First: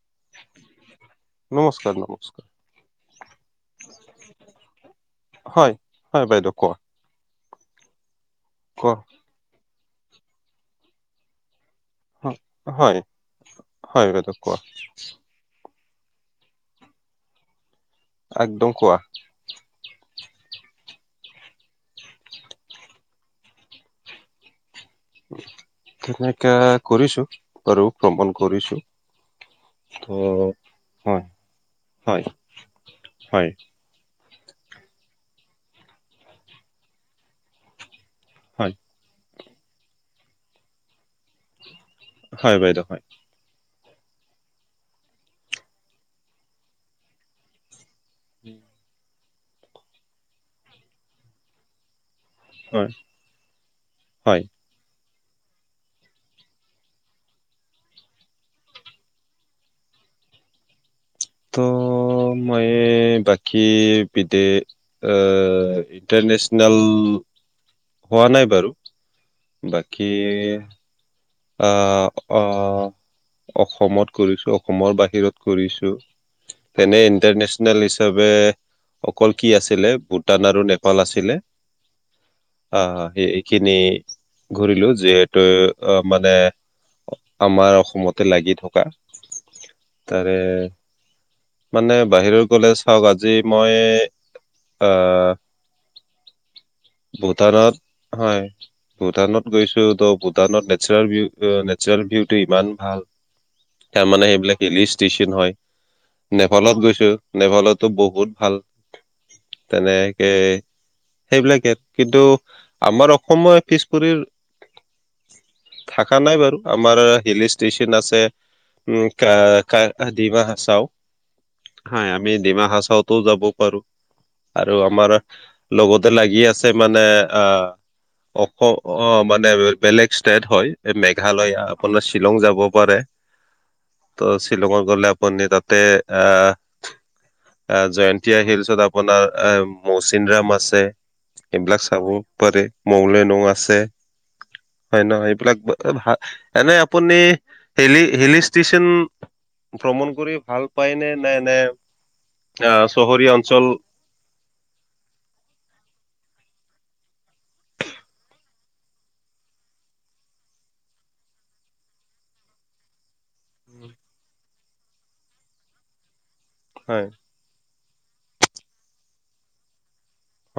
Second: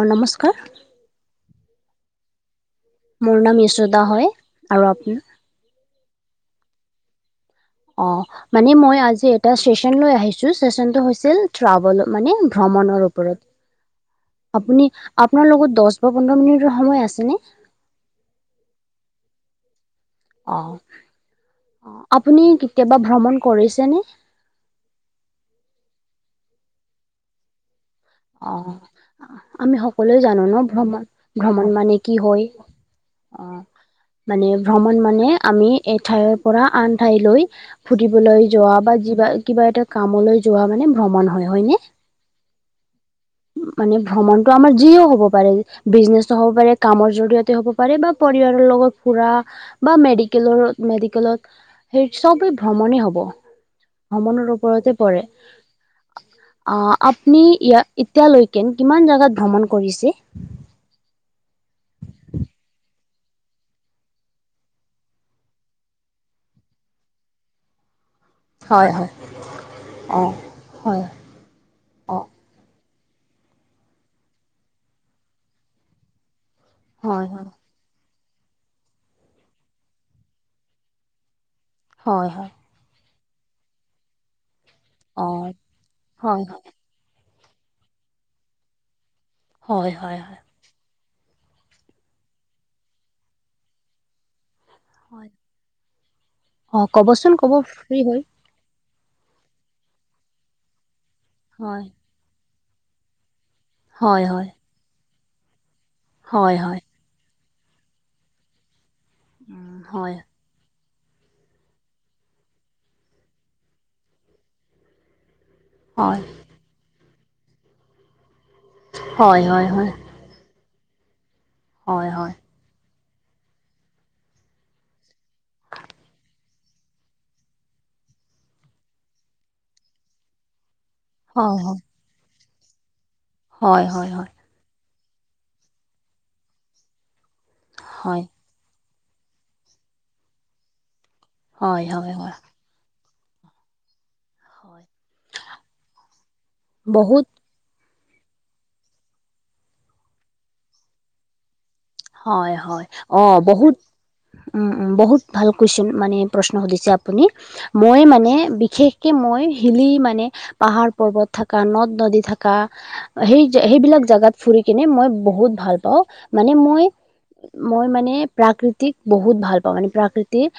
অ' নমস্কাৰ। নমস্কাৰ নমস্কাৰ। মোৰ নাম ইচুতা হয় আৰু আপ হয় হয় বাইদেউ কোৱা। অ' মানে কোৱা মই আজি এটা ষ্টেচন লৈ আহিছোঁ ষ্টেচনটো হৈছিল ট্ৰভেলত মানে হ- হয় ভ্ৰমণৰ ওপৰত হয় বাইদেউ কোৱা আপ আপোনাৰ লগত দহ বা পোন্ধৰ মিনিটৰ সময় আছেনে? এক একদম কোৱা। অ' আপুনি কেতিয়াবা ভ্ৰমণ কৰিছেনে? তেনেকাে কৰিছো। বাৰু ভ্ৰমণ অ' কৰিছো আমি ত' সকলোৱে জানো ন ভ্ৰমণ হয় ভ্ৰমণ মানে কি হয়। হয় অ' মানে ভ্ৰমণ মানে আমি এঠাইৰ পৰা আন ঠাইলৈ ফুধিবলৈ হয় যোৱা বা যিবা কিবা এটা কামলৈ যোৱা মানে ভ্ৰমণ হয় হয়নে। হয় বাইদেউ হয়। মানে ভ্ৰমণতটো আমাৰ যিও হ'ব পাৰে বিজনেছো হ'ব পাৰে কামৰ জৰিয়তে হ'ব পাৰে বা পৰিবাৰৰ লগত ফুৰা বা মেডিকেল মেডিকেলত সেই চবেই হয় ভ্ৰমণেই হব হয় ভ্ৰমণৰ ওপৰতে আপ এতিয়ালৈকেন কিমান জোগাত ভ্ৰমণ কৰিছে? ত মইে বাকী বিদে ইণ্টাৰনেচনেল হোৱা নাই বাৰু হয় হয়। বাকী অঁ হয় অ আহ আহ অসমত কৰিছো, অসমৰ বাহিৰত কৰিছো। তেনে হয় হয় ইণ্টাৰনেচনেল [unintelligible] অকল কি আছিলে, ভূটান আৰু নেপাল আছিলে। হয়, হয়। অ', এইখিনি ঘূৰিলো, অ যিহেতু আহ মানে হয় হয় আমাৰ অসমতে লাগি থকা, হয় হয় হয় তাৰে মানে বাহিৰত গ'লে চাওক, আজি মই আহ হয়, অ', ক'বচোন ক'ব, ফ্ৰী হয়। ভূটানত গৈছো ত' ভূটানত হয় নেচাৰেল-নেচাৰেল ভীউটো ইমান ভাল। তাৰ হয় মানে হয় সেইবিলাক হিলি ষ্টেচন হয়, হয় হয় নেপালত গৈছো। নেপালতো বহুত ভাল, হয় হয় তেনেকে সেইবিলাকে কিন্তু, আমাৰ অসমো পিছপৰিৰ থাকা হয় নাই বাৰু। আমাৰ হিলষ্টেচন আছে, উম হয় হয় হয় কা ডিমা হাচাও। হয় [unintelligible] হয় আমি ডিমা হাচাও ত' যাব পাৰো, আৰু আমাৰ লগতে লাগি আছে। মানে অ', অস-অ মানে বেলেগ ষ্টেট হয়। এই মেঘালয়া, হয় আপোনাৰ শ্বিলং যাব পাৰে। হয়, হয়, হয়। শিলঙত গ'লে আপুনি, তাতে আহ হয়, জয়ন্ত হিলছত আ আপোনাৰ এ মৌচিন ৰাম আছে। এইবিলাক হয়, চাব হয়, হয়, পাৰে, [unintelligible] আছে। হয়, নহয় এইবিলাক ভা এনেই আপুনি বহুত হিলি-হিলি ষ্টেচন ভ্ৰমণ কৰি ভাল পায় নে, নে হয়, আহ হয়, চহৰীয়া অ' অঞ্চল বহুত উম, উম, বহুত ভাল কুৱেশচন মানে প্ৰশ্ন সুধিছে আপুনি। মই মানে বিশেষকে, মই হিলি মানে পাহাৰ-পৰ্বত থকা, নদ-নদী থকা সেই-সেইবিলাক জাগাত ফুৰি কিনে মই বহুত ভাল পাওঁ, মানে মই হয়। মই মানে প্ৰাকৃতিক বহুত ভাল পাওঁ, মানে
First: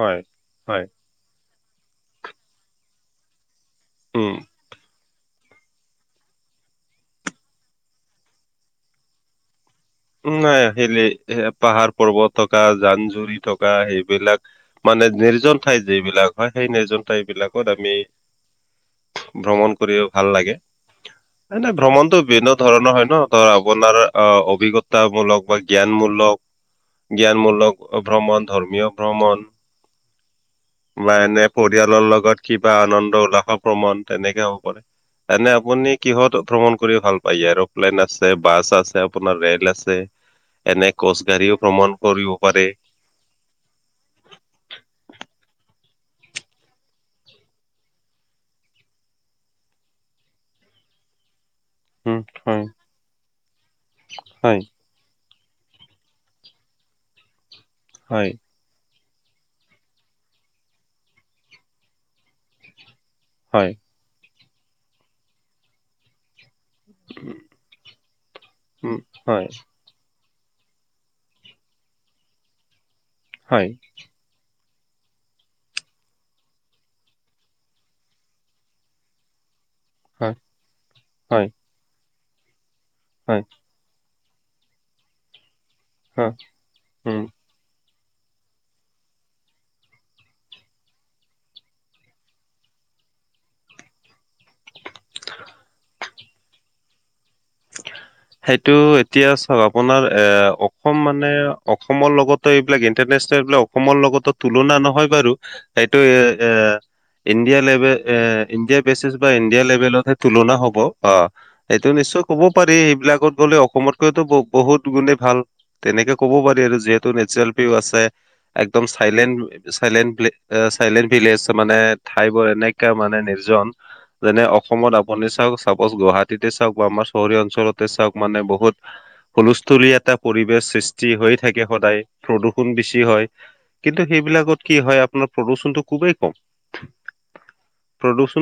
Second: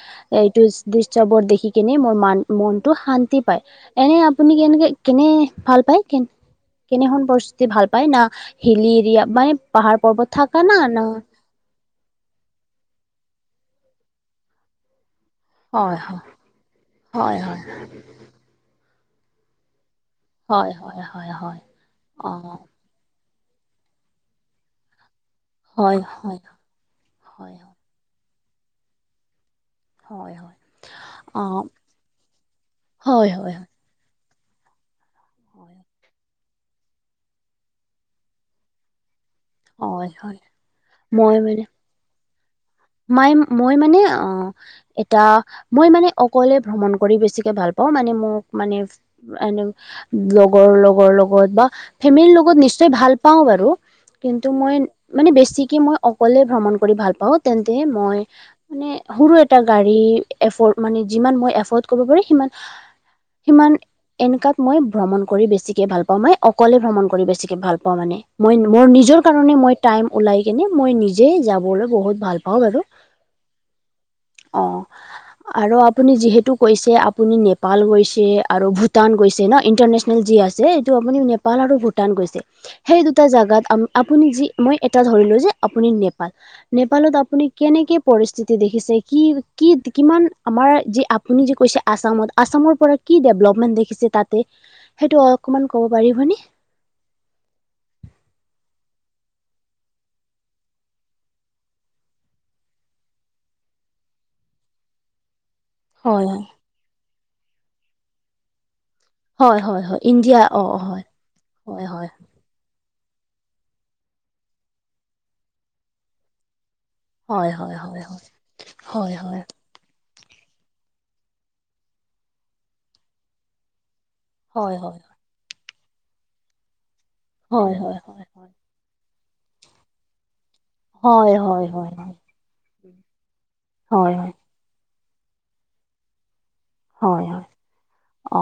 হয় হয় এইটো [unintelligible] দেখি কিনে মোৰ মান মনটো শান্তি পায়, এনে উম আপুনি কেনেকে কেনে ভাল পায়, কেনে-কেনেখন পৰিস্থিতি ভাল পায়, না হিলি এৰিয়া মানে পাহাৰ-পৰ্বত নাই থাকা না, হিলি ন পাহাৰ পৰ্বত থকা, জান-জুৰি থকা সেইবিলাক মানে নিজন ঠাই যে এইবিলাক হয়, সেই [unintelligible] ঠাই হয় বিলাকত আমি ভ্ৰমণ কৰিব ভাল লাগে, হয় হয় হয় হয় এ হয় না ভ্ৰমণটো অ বিভিন্ন ধৰণৰ হয় নহ। আপোনাৰ অ' অভিজ্ঞতামূলক বা হয় হয় জ্ঞানমূলক হয় হয় জ্ঞানমূলক ভ্ৰমণ, ধৰ্মীয় ভ্ৰমণ হয় হয় [unintelligible] এনে অ পৰিয়ালৰ লগত কিবা আনন্দ হয় হয় উল্লাহৰ ভ্ৰমণ। তেনেকে হ'ব পাৰে, এনে হয় আপুনি কিহত ভ্ৰমণ কৰি ভাল পায়, এৰ'প্লেইন আছে, বাছ আছে আপোনাৰ ৰেল আছে। হয় হয় এনে খোজ কাঢ়িও ভ্ৰমণ কৰিব পাৰে। মাই-মই মানে অ এটা মই মানে অকলে ভ্ৰমণ কৰি বেছিকে ভাল পাওঁ, মানে মোক মানে এনে লগৰ-লগৰ লগত বা উম, ফেমিলিৰ লগত হয়, নিশ্চয় ভাল পাওঁ বাৰু, কিন্তু হয়, মই মানে বেছিকে মই অকলে ভ্ৰমণ কৰি ভাল পাওঁ। তেন্তে মই হয়, মানে সৰু এটা গাড়ী, এফৰ্ড মানে যিমান মই এফৰ্ড কৰিব পাৰি সিমান হয়, সিমান এনকুৱাত, মই ভ্ৰমণ কৰি বেছিকে ভাল পাওঁ মই। অকলে ভ্ৰমণ কৰি বেছিকে ভাল পাওঁ মানে। মই মোৰ উম, নিজৰ হয়, কাৰণে মই। টাইম ওলাই কিনে, মই নিজে যাবলৈ বহুত ভাল পাওঁ বাৰু। হয়। অ', আৰু আপুনি যিহেতু কৈছে, আপুনি নেপাল গৈছে আৰু ভূটান গৈছে ন ইণ্টাৰনেচনেল। হয়, যি আছে এইটো আপুনি হয়, নেপাল আৰু ভূটান গৈছে। সেই দুটা হয়, জেগাত আৰু - আপুনি যি মই এটা ধৰিলোঁ যে আপুনি নেপাল, হয়, নেপালত উম। আপুনি কেনেকে পৰিস্থিতি দেখিছে, কি কি কিমান আমাৰ যি আপুনি যে কৈছে। আসামত, আসামৰ পৰা কি ডেভলপমেণ্ট দেখিছে। তাতে সেইটো অকণমান ক'ব পাৰিবনে। [unintelligible] সেইটো এতিয়া চাওক, আপোনাৰ এ অসম মানে অসমৰ লগতো এইবিলাক ইন্টাৰনেচনেল এইবিলাক। অসমৰ লগতো তুলনা নহয় বাৰু সেইটো এ হয় হয় ইণ্ডিয়া লেভেল এ। ইণ্ডিয়া বেচিছ বা হয় ইণ্ডিয়া হয় হয় লেভেলতহে ইণ্ডিয়া তুলনা অঁ হ'ব হয় অ', হয় এইটো হয় নিশ্চয়। ক'ব পাৰি, সেইবিলাকত গ'লে অসমতকৈতো ব বহুত গুণেই ভাল তেনেকে ক'ব পাৰি আৰু যিহেতু টো নেচাৰেল হয় পিউ হয় আছে। হয় একদম হয় হয় হয় চাইলেণ্ট, চাইলেণ্ট, চাইলেণ্ট ভিলেজ মানে ঠাই বোৰ এনেকুৱা মানে নিৰ্জন। যেনে হয় হয় অসমত আপুনি চাওক, চাপজ গুৱাহাটীতে চাওক বা আমাৰ চহৰীয়া হয় হয় অঞ্চলতে হয় চাওক হয় হয় মানে বহুত হুলস্থলীয়া এটা পৰিৱেশ সৃষ্টি হৈ হয় থাকে হয় হয় সদায়। হয় প্ৰদূষণ বৰষুণ বেছি হয়। কিন্তু হয় হয় সেইবিলাকত কি হয় আপোনাৰ, প্ৰদূষণটো খুবেই কম। হয় হয়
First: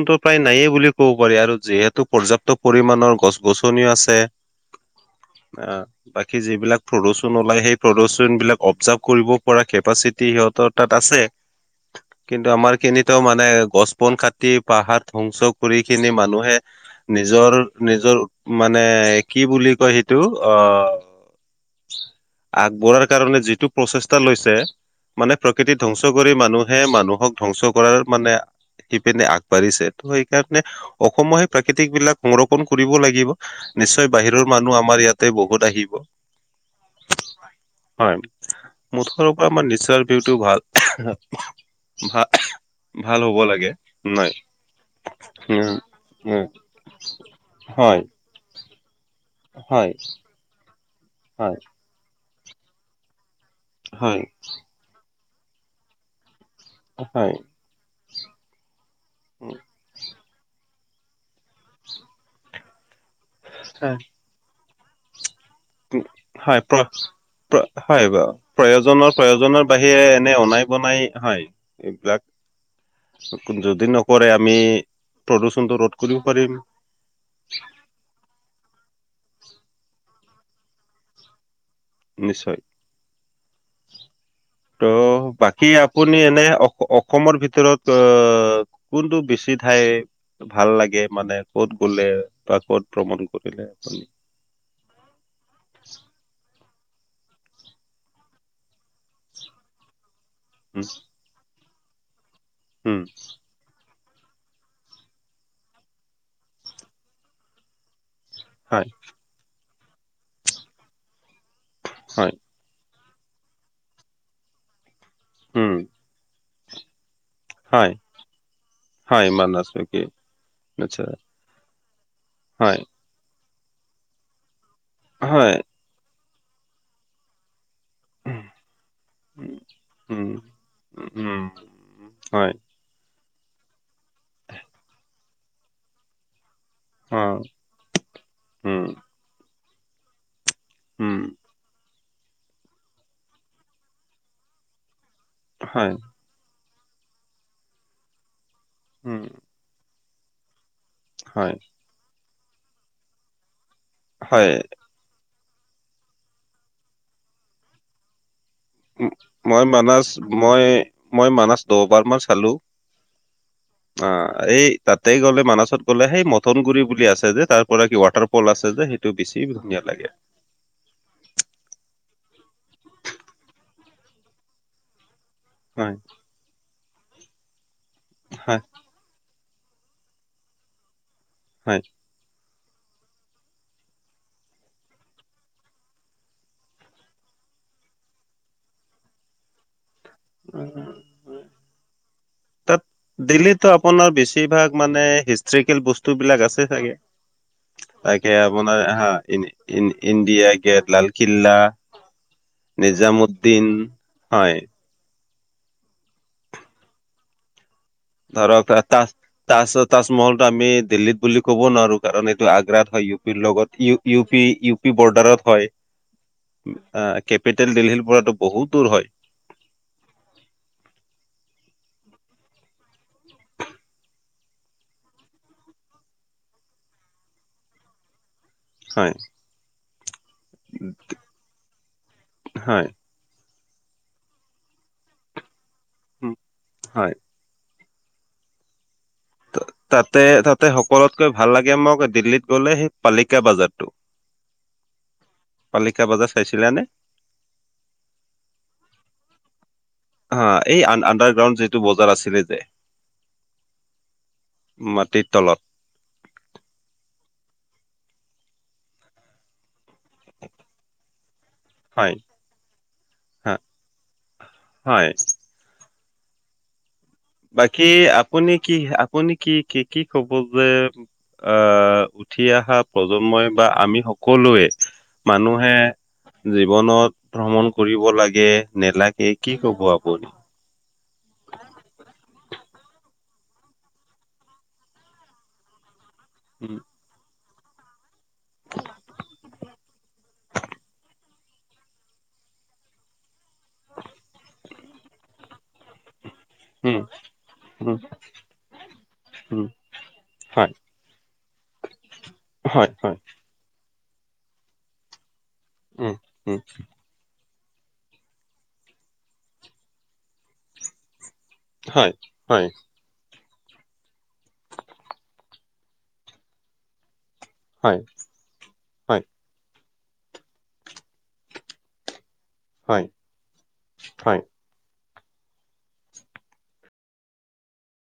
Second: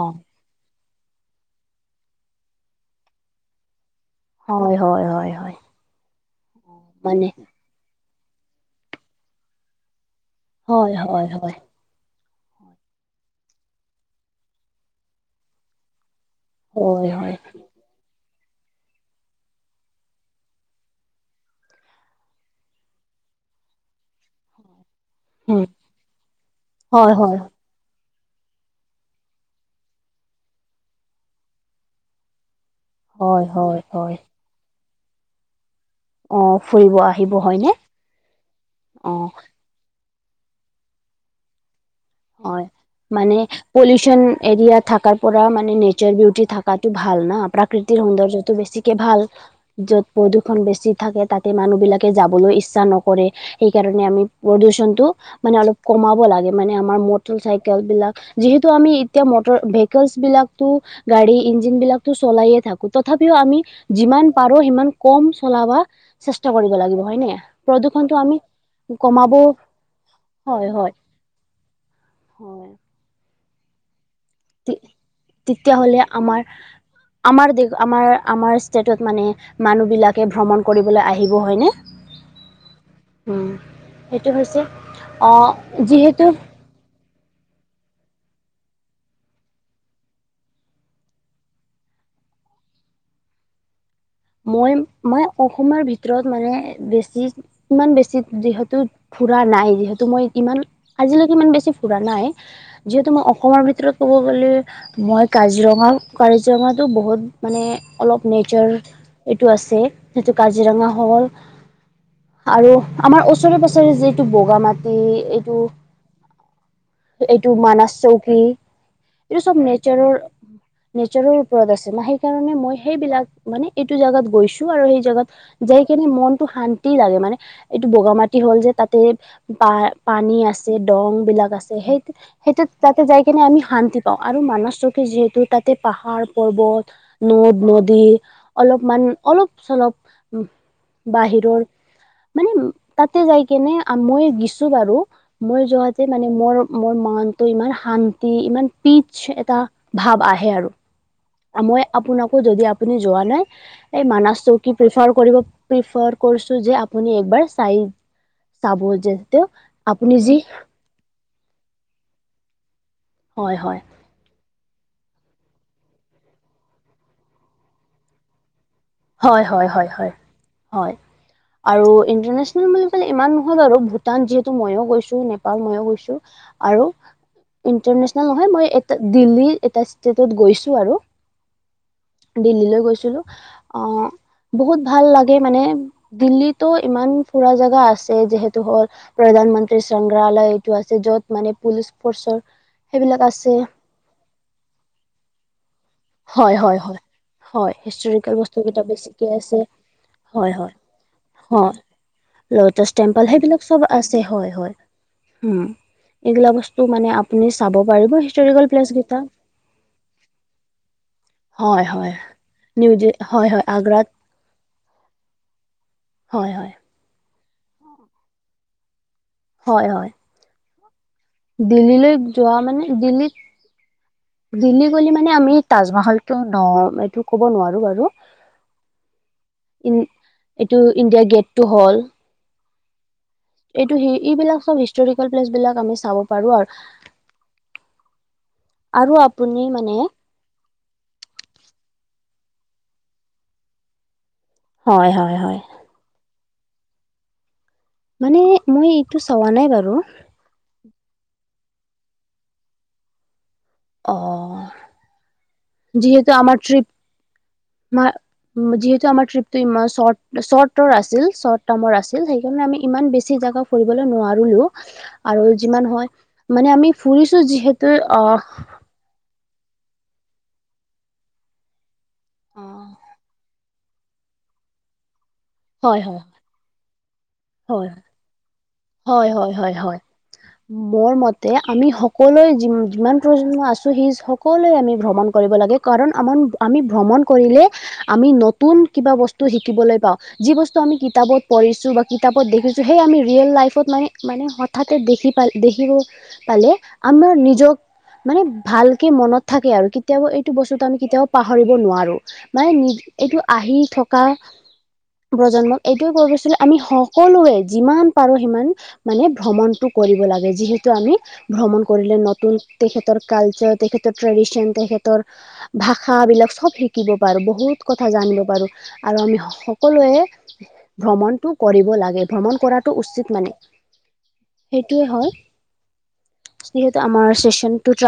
অ প্ৰায় নায়ে বুলি ক ক'ব পাৰি আৰু যিহেতু পৰ্যাপ্ত পৰিমাণৰ গছ-গছনিও আছে। হয় হয় হয় হয় অ', বাকী অ যিবিলাক মানে প্ৰদূষণ ওলাই, সেই প্ৰদূষন বিলাক অবজাৰ্ভ কৰিব পৰা কেপাচিটি সিহঁতৰ তাত হয় আছে। হয় হয় কিন্তু আমাৰ খিনিতো মানে গছ-বন কাটি, পাহাৰ ধ্বংস কৰি কিনি মানুহে। হয় হয় নিজৰ, নিজৰ মানে কি বুলি কয় সেইটো অ', আগবঢ়াৰ কাৰণে যিটো প্ৰচেষ্টা লৈছে। মানে উম প্ৰকৃতি ধ্বংস কৰি মানুহে হয় হয় মানুহক ধ্বংস কৰাৰ মানে। কৰি পিনে আগবাঢ়িছে। ত সেইকাৰণে অসমৰ সেই প্ৰাকৃতিক বিলাক সংৰক্ষণ কৰিব লাগে। লাগিব। হয় হয় নিশ্চয়, হয় বাহিৰৰ মানুহ আমাৰ ইয়াতে বহুত আহিব। অ ফুৰিব আহিব হয়নে হয়, অ মুঠৰ ওপৰত আমাৰ নিজৰ। সটো ভাল। ভাল হয়। ভাল হ'ব মানে লাগে। পলিউচন নাই এৰিয়া থকাৰ পৰা উম মানে নেচাৰ বিউটি উম থকাটো ভাল ন। প্ৰাকৃতিৰ হয়। সৌন্দৰ্যটো বেছি ভাল, হয় য'ত প্ৰদূষণ বেছি থাকে। তাতে হয় মানুহ বিলাকে যাবলৈ ইচ্ছা নকৰে। সেইকাৰণে হয় আমি প্ৰদূষণ টো মানে অলপ কমাব লাগে, মানে আমাৰ হয় মটৰ চাই চাইকেল বিলাক। যিহেতু আমি এতিয়া ম ভ বিলাকটো গাড়ী ইঞ্জিন বিলাকটো চলায়ে থাকো। তথাপিও আমি যিমান পাৰো সিমান কম চলাব চেষ্টা হয় কৰিব প্ৰ লাগিব হয় নে। হয় প্ৰদূষণটো আমি প্ৰয়োজনৰ কমাব প্ৰয়োজনৰ বাহিৰে এনে অনাই বনাই হয়, এইবিলাক। [unintelligible] যদি নকৰে, আমি প্ৰদূষণটো তেতিয়াহ'লে ৰোধ কৰিব আমাৰ পাৰিম। আমাৰ দেশ আমাৰ, আমাৰ ষ্টেটত মানে মানুহ বিলাকে ভ্ৰমণ কৰিবলৈ আহিব হয়নে। নিশ্চয়। উম্, সেইটো হৈছে। ত' অ', বাকী আপুনি যিহেতু এনে অসমৰ ভিতৰত আহ্ কোনটো বেছি ঠাই। ভাল লাগে মানে, ক'ত গ'লে বা ক'ত ভ্ৰমণ কৰিলে। মই, মই অসমৰ ভিতৰত মানে বেছি ইমান বেছি যিহেতো ঘুৰা নাই, যিহেতু মই ইমান উম। আজিলৈকে ইমান বেছি ঘুৰা নাই উম, যিহেতু মই অসমৰ ভিতৰত ক'ব গ'লে মই কাজিৰঙা কাজিৰঙাটো বহুত মানে অলপ নেচাৰ হয় এইটো আছে যিটো কাজিৰঙা হ'ল হয়। আৰু আমাৰ ওচৰে পাজৰে যে এইটো বগা মাটি এইটো উম এইটো মানছ হয় চৌকী হয় এইটো চব মানাছ নেকি নেচাৰৰ আচ্ছা নেচাৰৰ ওপৰত আছে সেইকাৰণে মই হয় সেইবিলাক মানে এইটো জাগাত গৈছো আৰু সেই জাগাত হয় যাই কিনে মনটো শান্তি লাগে মানে এইটো বগা মাটি হ'ল যে তাতে পা পানী আছে দং বিলাক আছে সেই সেইটোত তাতে যাই কিনে আমি শান্তি পাওঁ আৰু মানছ চকে যিহেতু তাতে পাহাৰ পৰ্বত নদ নদী অলপমান অলপ চলপ বাহিৰৰ মানে তাতে যাই কেনে মই গিছো বাৰু মই যোৱাতে মানে মোৰ মোৰ মনতটো ইমান শান্তি ইমান পিচ এটা ভাৱ আহে আৰু। হয়। হয় আপোনাকো যদি আপুনি যোৱা নাই এই মানাচ হয়। চৌকি যে আপুনিবাৰ মই মানছ যি মই মই মানছ দহবাৰ মান চালো। হয়, হয়। অ' এই তাতেই গ'লে মানছত গ'লে সেই মথনগুৰি বুলি আছে যে তাৰ পৰা কি ৱাটাৰ পল আছে যে বেছি হয়, হয়, ধুনীয়া হয়, লাগে। হয়। হয়, আৰু ইন্টাৰনেচনেল বুলি কলে ইমান নহয় বাৰু ভূটান যিহেতু মইো গৈছো। মইও হয়, গৈছো আৰু ইন্টাৰনেচনেল নহয় হয়, মই এ দিল্লী এটা ষ্টেটত গৈছো আৰু হয়। দিল্লীৈ গৈছিলো আহ বহুত ভাল লাগে মানে দিল্লীতো ইমান ফুৰা জেগা আছে যিহেতু হ'ল। প্ৰধানমন্ত্ৰ্ৰী সংগ্ৰহাহালয় এইটো উম, আছে য'ত মানে পুলিচ ফৰ্চৰ সেইবিলাক আছে। পনৰ বেছিভাগ মানে হিষ্টৰিকেল বস্তু বিলাক আছে চাগে। তাকে হয়িষ্টৰিেল বস্তু আপোনাৰ ক হা বেছিকে ইন আছে ইন ইণ্ডিয়া হয়, হয়, গেট, লাল কিল্লা, হয়। ল'টাচ টেম্পল সেইবিলাক নিজামুদ্দিন চব আছে হয়, হয়। উম, এইগিলা বস্তু মানে আপুনি চাব পাৰিব ধৰক হিষ্টৰিকেল আ, প্লেচ তাজ গেইটা। তাজ তাজমহলতটো আমি দিল্লিত বুলি ক'ব হয় নোৱাৰো হয় কাৰণ এইটো আগ্ৰাত নিউ হয় ইউ পিৰ হয় লগত আগ্ৰাত ই ইউ পি ইউ পি বৰ্ডাৰত হয়। হয় হয় অ' কেপিটেল দিল্লীৰ পৰাতো বহুত দূৰ হয়। হয়, হয়। দিল্লীলৈ যোৱা মানে দিল্লীত দিল্লী গ'লে মানে আমি তাজমহলতটো ন এইটো ক'ব নোৱাৰো বাৰু। হয়, ই এইটো ইণ্ডিয়া গেটটো হ'ল হয়। এইটো স এইবিলাক চব হিষ্টৰিকেল প্লেচ বিলাক আমি চাব উম, পাৰো আৰু হয় আৰু আপুনি ত- ম তাতে তাতে সকলোতকৈ ভাল লাগে মোক দিল্লীত গ'লে সেই পালিকা বাজাৰটো। হয়, হয়, হয়। পালিকা বজাৰ চাইছিলা নে? মানে মই এইটো চোৱা নাই বাৰু। হা এই আডাৰ গ্ৰাউণ্ড যিটো বজাৰ আছিলে যে। অ', মাটিৰ তলত। যিহেতু আাৰ ট্ৰিপ যিহেতু আমাৰ ট্ৰিপটো ইমান চৰ্টৰ আছিল। হয় আছিল সেইকাৰণে আমি ইমান বেছি হা, জাগা ফুৰিবলৈ নোৱাৰো হয় আৰু যিমান হয় মানে আমি ফুৰিছো বাকী যিহেতু অ' আপুনি কি আপুনি কি কি কি ক'ব যে আহ উঠি অহা প্ৰজন্মই বা আমি সকলোৱে মানুহে হয় হয় জীৱনত ভ্ৰমণ হয় কৰিব লাগে ন লাগে হয় হয় কি হয় হয় ক'ব হয় আপুনি? মোৰ মতে আমি সকলোৱে যি যিমান প্ৰজন্ম আছো সি সকলোৱে আমি ভ্ৰমণ কৰিব লাগে। কাৰণ আমাৰ উম আমি ভ্ৰমণ কৰিলে আমি নতুন কিবা বস্তু শিকিবলৈ পাওঁ যি বস্তু আমি কিতাপত পঢ়িছো বা কিতাপত দেখিছোঁ সেই আমি ৰিয়েল লাইফত মানে মানে হঠাতে দেখি প দেখিব পালে উম আমাৰ নিজক উম মানে ভালকে মনত উম থাকে আৰু কেতিয়াবা এইটো হয় বস্তুতটো আমি কেতিয়াও পাহৰিব নোৱাৰো মানে নি হয় হয় এইটো আহি থকা প্ৰজন্মক এইটোৱে উম কৈ গৈছিল উম আমি সকলোৱে যিমান পাৰো মানে ভ্ৰমণটো কৰিব লাগে যিহেতু আমি ভ্ৰমণ হয় কৰিলে নতুন হয় তে কালচাৰ তেখেতৰ ট্ৰেডিচন তেখেতৰ ভাষাবিলাক চব শিকিব পাৰো। বহুত হয় কথা জানিব পাৰো। হয় আৰু আমি সকলোৱে ভ্ৰমণতটো কৰিব লাগে ভ্ৰমণ কৰাটো হয় উচিত হয় সেইটোৱে হয়। যিহেতু আমাৰ